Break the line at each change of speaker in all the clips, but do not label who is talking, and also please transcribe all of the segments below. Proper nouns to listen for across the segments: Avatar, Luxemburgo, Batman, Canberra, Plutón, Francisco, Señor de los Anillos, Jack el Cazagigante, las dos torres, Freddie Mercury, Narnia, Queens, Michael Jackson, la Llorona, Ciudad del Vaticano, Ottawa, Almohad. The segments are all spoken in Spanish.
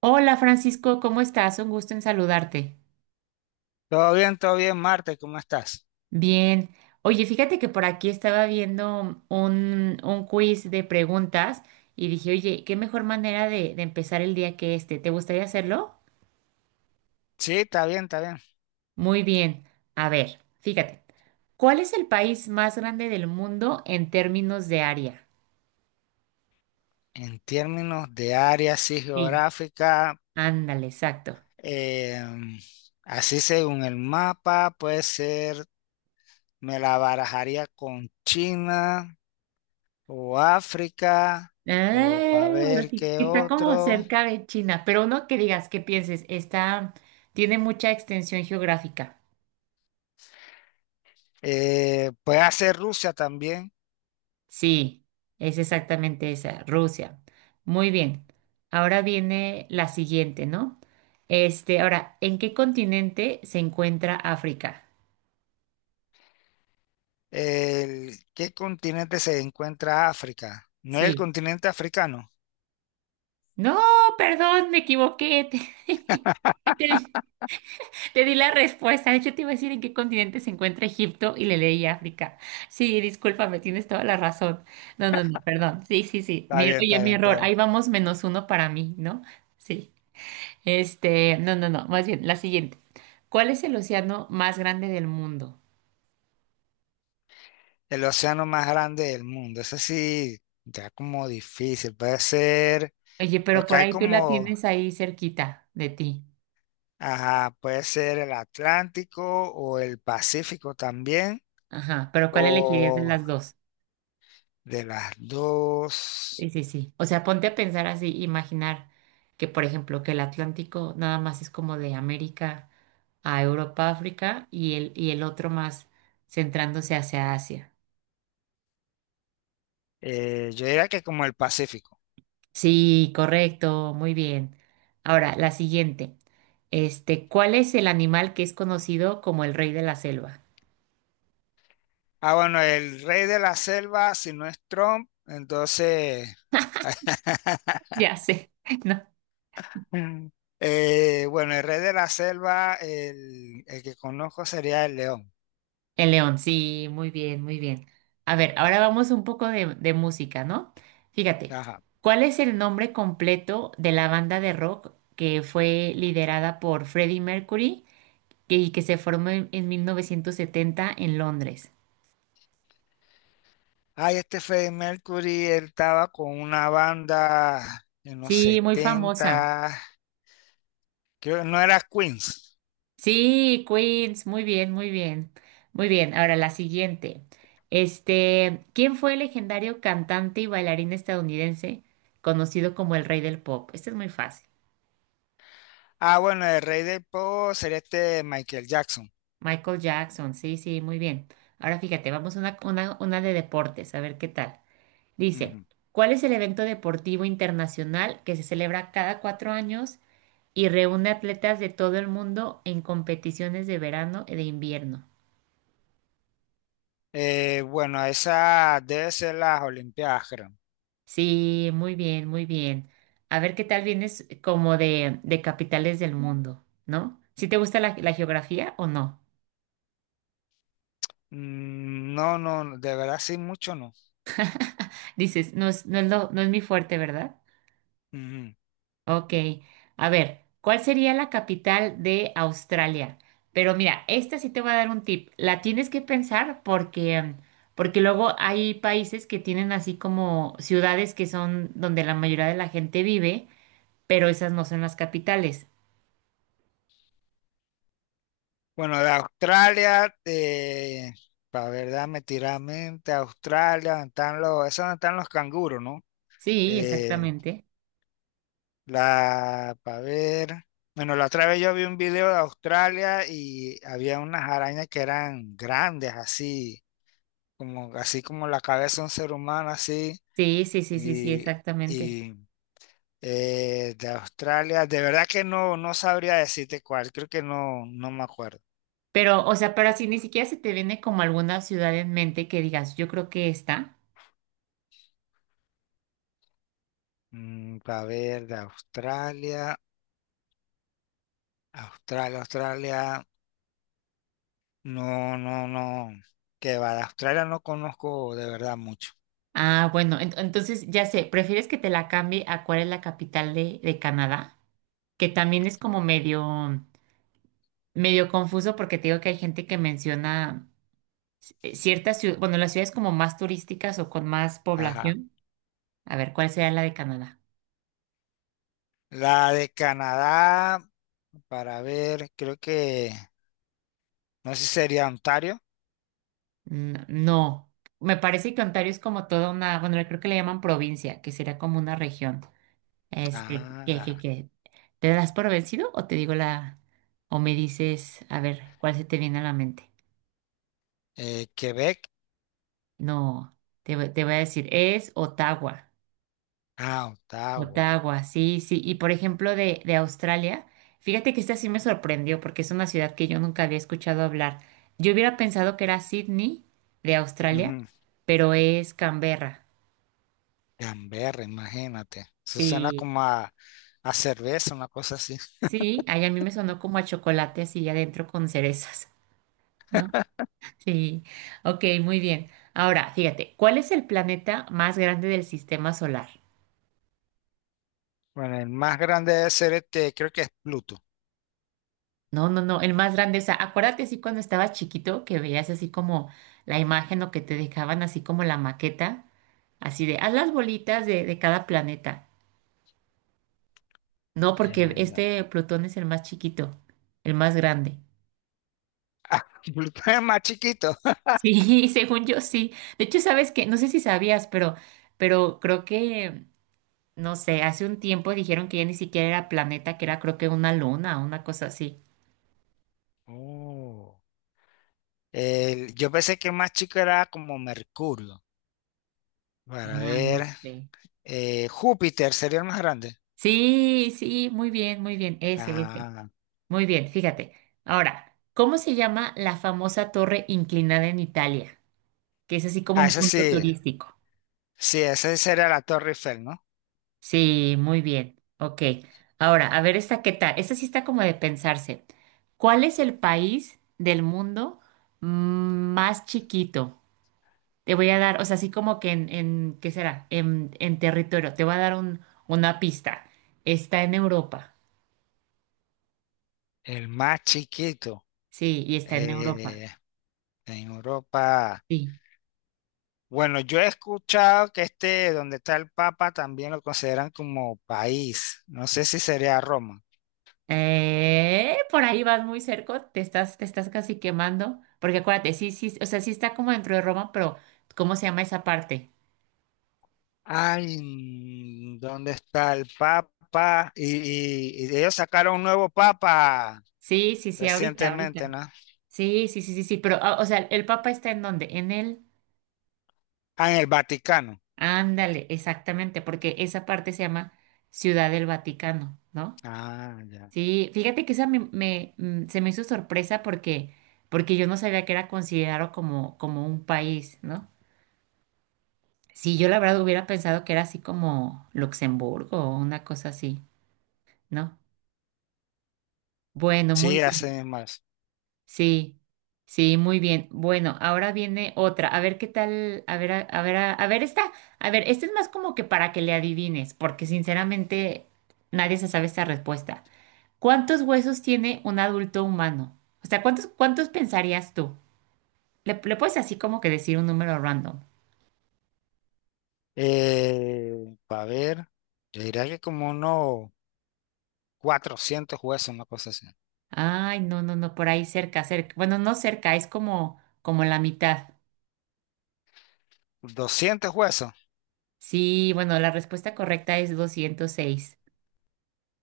Hola Francisco, ¿cómo estás? Un gusto en saludarte.
Todo bien, Marte, ¿cómo estás?
Bien. Oye, fíjate que por aquí estaba viendo un quiz de preguntas y dije, oye, qué mejor manera de empezar el día que este. ¿Te gustaría hacerlo?
Sí, está bien, está bien.
Muy bien. A ver, fíjate. ¿Cuál es el país más grande del mundo en términos de área?
En términos de área así
Sí.
geográfica,
Ándale, exacto.
em, así según el mapa, puede ser, me la barajaría con China o África o para
Ah, bueno,
ver
sí,
qué
que está como
otro.
cerca de China, pero no que digas que pienses, está, tiene mucha extensión geográfica.
Puede ser Rusia también.
Sí, es exactamente esa, Rusia. Muy bien. Ahora viene la siguiente, ¿no? Este, ahora, ¿en qué continente se encuentra África?
¿Qué continente se encuentra África? No es el
Sí.
continente africano.
No, perdón, me equivoqué. Te di te di la respuesta. De hecho, te iba a decir en qué continente se encuentra Egipto y le leí África. Sí, discúlpame, tienes toda la razón. No, no, no, perdón. Sí, sí, sí.
Está
Mi-
bien,
oye,
está
mi
bien,
error.
está bien.
Ahí vamos menos uno para mí, ¿no? Sí. Este, no, no, no, más bien, la siguiente. ¿Cuál es el océano más grande del mundo?
El océano más grande del mundo. Eso sí, ya como difícil. Puede ser,
Oye, pero
porque
por
hay
ahí tú la
como,
tienes ahí cerquita de ti.
ajá, puede ser el Atlántico o el Pacífico también,
Ajá, pero ¿cuál elegirías de
o
las dos?
de las dos.
Sí, sí, sí. O sea, ponte a pensar así, imaginar que, por ejemplo, que el Atlántico nada más es como de América a Europa, África y el otro más centrándose hacia Asia.
Yo diría que como el Pacífico.
Sí, correcto, muy bien. Ahora, la siguiente. Este, ¿cuál es el animal que es conocido como el rey de la selva?
Ah, bueno, el rey de la selva, si no es Trump, entonces,
Ya sé, ¿no?
bueno, el rey de la selva, el que conozco sería el león.
El león, sí, muy bien, muy bien. A ver, ahora vamos un poco de música, ¿no? Fíjate,
Ajá.
¿cuál es el nombre completo de la banda de rock que fue liderada por Freddie Mercury y que se formó en 1970 en Londres?
Ay, este Freddie Mercury, él estaba con una banda en los
Sí, muy famosa.
70, creo que no era Queens.
Sí, Queens, muy bien, muy bien, muy bien. Ahora la siguiente. Este, ¿quién fue el legendario cantante y bailarín estadounidense conocido como el rey del pop? Este es muy fácil.
Ah, bueno, el rey del pop sería este Michael Jackson.
Michael Jackson, sí, sí, muy bien. Ahora fíjate, vamos a una de deportes, a ver qué tal. Dice,
Ujú.
¿cuál es el evento deportivo internacional que se celebra cada 4 años y reúne atletas de todo el mundo en competiciones de verano y de invierno?
Bueno, esa debe ser las Olimpiadas, creo.
Sí, muy bien, muy bien. A ver qué tal vienes como de capitales del mundo, ¿no? ¿Sí te gusta la geografía o no?
Mm, no, no, de verdad sí, mucho no.
Dices, no es, no es lo- no es mi fuerte, ¿verdad?
Ujú.
Ok. A ver, ¿cuál sería la capital de Australia? Pero mira, esta sí te voy a dar un tip. La tienes que pensar porque, porque luego hay países que tienen así como ciudades que son donde la mayoría de la gente vive, pero esas no son las capitales.
Bueno, de Australia, para verdad, me tiramente, Australia, donde están los, eso están los canguros, ¿no?
Sí,
Eh,
exactamente.
La, para ver. Bueno, la otra vez yo vi un video de Australia y había unas arañas que eran grandes, así como la cabeza de un ser humano, así.
Sí, sí, sí, sí, sí,
Y,
exactamente.
y de Australia, de verdad que no, no sabría decirte cuál, creo que no, no me acuerdo.
Pero, o sea, pero así ni siquiera se te viene como alguna ciudad en mente que digas, yo creo que esta.
Mm, para ver, de Australia, Australia, Australia, no, no, no. Que va, de Australia no conozco de verdad mucho.
Ah, bueno, entonces ya sé, ¿prefieres que te la cambie a cuál es la capital de Canadá? Que también es como medio, medio confuso porque te digo que hay gente que menciona ciertas ciudades, bueno, las ciudades como más turísticas o con más
Ajá.
población. A ver, ¿cuál sería la de Canadá?
La de Canadá. Para ver, creo que, no sé si sería Ontario.
No, no. Me parece que Ontario es como toda una, bueno, creo que le llaman provincia, que sería como una región. Este, ¿qué, qué,
Ah,
qué? ¿Te das por vencido o te digo la, o me dices, a ver, cuál se te viene a la mente?
Quebec.
No, te voy a decir, es Ottawa.
Ah, Ottawa.
Ottawa, sí, sí. Y por ejemplo, de Australia, fíjate que esta sí me sorprendió porque es una ciudad que yo nunca había escuchado hablar. Yo hubiera pensado que era Sydney de Australia,
Ujú.
pero es Canberra.
Canberra, imagínate. Eso suena
Sí,
como a cerveza, una cosa así.
sí, ahí a mí me sonó como a chocolate así adentro con cerezas, ¿no? Sí, ok, muy bien. Ahora, fíjate, ¿cuál es el planeta más grande del sistema solar?
Bueno, el más grande debe ser este, creo que es Pluto.
No, no, no, el más grande. O sea, acuérdate así cuando estabas chiquito que veías así como la imagen o que te dejaban así como la maqueta, así de, haz las bolitas de cada planeta. No, porque
Eh,
este Plutón es el más chiquito, el más grande.
Pluto es más chiquito.
Sí, según yo sí. De hecho, sabes que, no sé si sabías, pero creo que no sé, hace un tiempo dijeron que ya ni siquiera era planeta, que era creo que una luna, una cosa así.
Oh. Yo pensé que el más chico era como Mercurio. Para
Ah,
ver,
no sé.
Júpiter sería el más grande.
Sí, sí, muy bien, ese, ese.
Ah,
Muy bien, fíjate. Ahora, ¿cómo se llama la famosa torre inclinada en Italia? Que es así como
ah,
un
ese
punto
sí.
turístico.
Sí, ese sería la Torre Eiffel, ¿no?
Sí, muy bien, ok. Ahora, a ver esta, ¿qué tal? Esta sí está como de pensarse. ¿Cuál es el país del mundo mm, más chiquito? Te voy a dar, o sea, así como que en ¿qué será? En territorio, te voy a dar un, una pista. Está en Europa.
El más chiquito,
Sí, y está en Europa.
eh, en Europa.
Sí.
Bueno, yo he escuchado que este, donde está el Papa, también lo consideran como país. No sé si sería Roma.
Por ahí vas muy cerca, te estás casi quemando. Porque acuérdate, sí, sí, o sea, sí está como dentro de Roma, pero ¿cómo se llama esa parte?
Ay, ¿dónde está el Papa? Y, y ellos sacaron un nuevo Papa
Sí, sí, sí, ahorita,
recientemente,
ahorita.
¿no?
Sí, sí, sí, sí, sí, pero, ah, o sea, ¿el Papa está en dónde? En el,
Ah, en el Vaticano.
ándale, exactamente, porque esa parte se llama Ciudad del Vaticano, ¿no?
Ah, ya.
Sí, fíjate que esa se me hizo sorpresa porque, porque yo no sabía que era considerado como, como un país, ¿no? Sí, yo la verdad hubiera pensado que era así como Luxemburgo o una cosa así, ¿no? Bueno, muy
Sí,
bien.
hace más.
Sí, sí, muy bien. Bueno, ahora viene otra. A ver qué tal, a ver, a ver, a ver esta. A ver, esta es más como que para que le adivines, porque sinceramente nadie se sabe esta respuesta. ¿Cuántos huesos tiene un adulto humano? O sea, ¿cuántos, cuántos pensarías tú? Le puedes así como que decir un número random.
A ver, yo diría que como unos 400 huesos, una cosa así.
Ay, no, no, no, por ahí cerca, cerca. Bueno, no cerca, es como, como la mitad.
200 huesos.
Sí, bueno, la respuesta correcta es 206.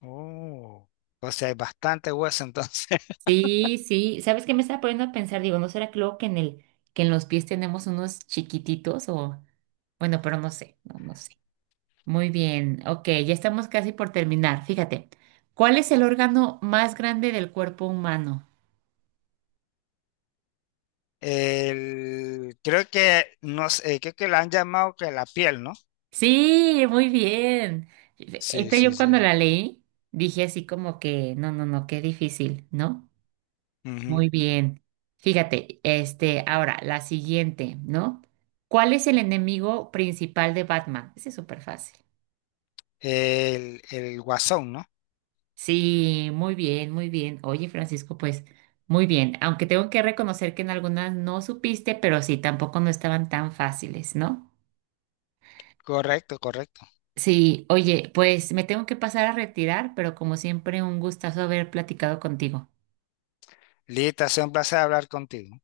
Oh, o sea, hay bastante hueso entonces.
Sí, sí. ¿Sabes qué me estaba poniendo a pensar? Digo, ¿no será que luego que en el, que en los pies tenemos unos chiquititos o, bueno, pero no sé, no, no sé. Muy bien, ok, ya estamos casi por terminar. Fíjate, ¿cuál es el órgano más grande del cuerpo humano?
El, creo que no sé, creo que la han llamado que la piel, ¿no?
Sí, muy bien.
Sí,
Esta
sí,
yo
sí.
cuando la leí dije así como que, no, no, no, qué difícil, ¿no?
Ujú.
Muy bien. Fíjate, este, ahora, la siguiente, ¿no? ¿Cuál es el enemigo principal de Batman? Ese es súper fácil.
El guasón, ¿no?
Sí, muy bien, muy bien. Oye, Francisco, pues, muy bien. Aunque tengo que reconocer que en algunas no supiste, pero sí, tampoco no estaban tan fáciles, ¿no?
Correcto, correcto.
Sí, oye, pues me tengo que pasar a retirar, pero como siempre, un gustazo haber platicado contigo.
Lita, ha sido un placer hablar contigo.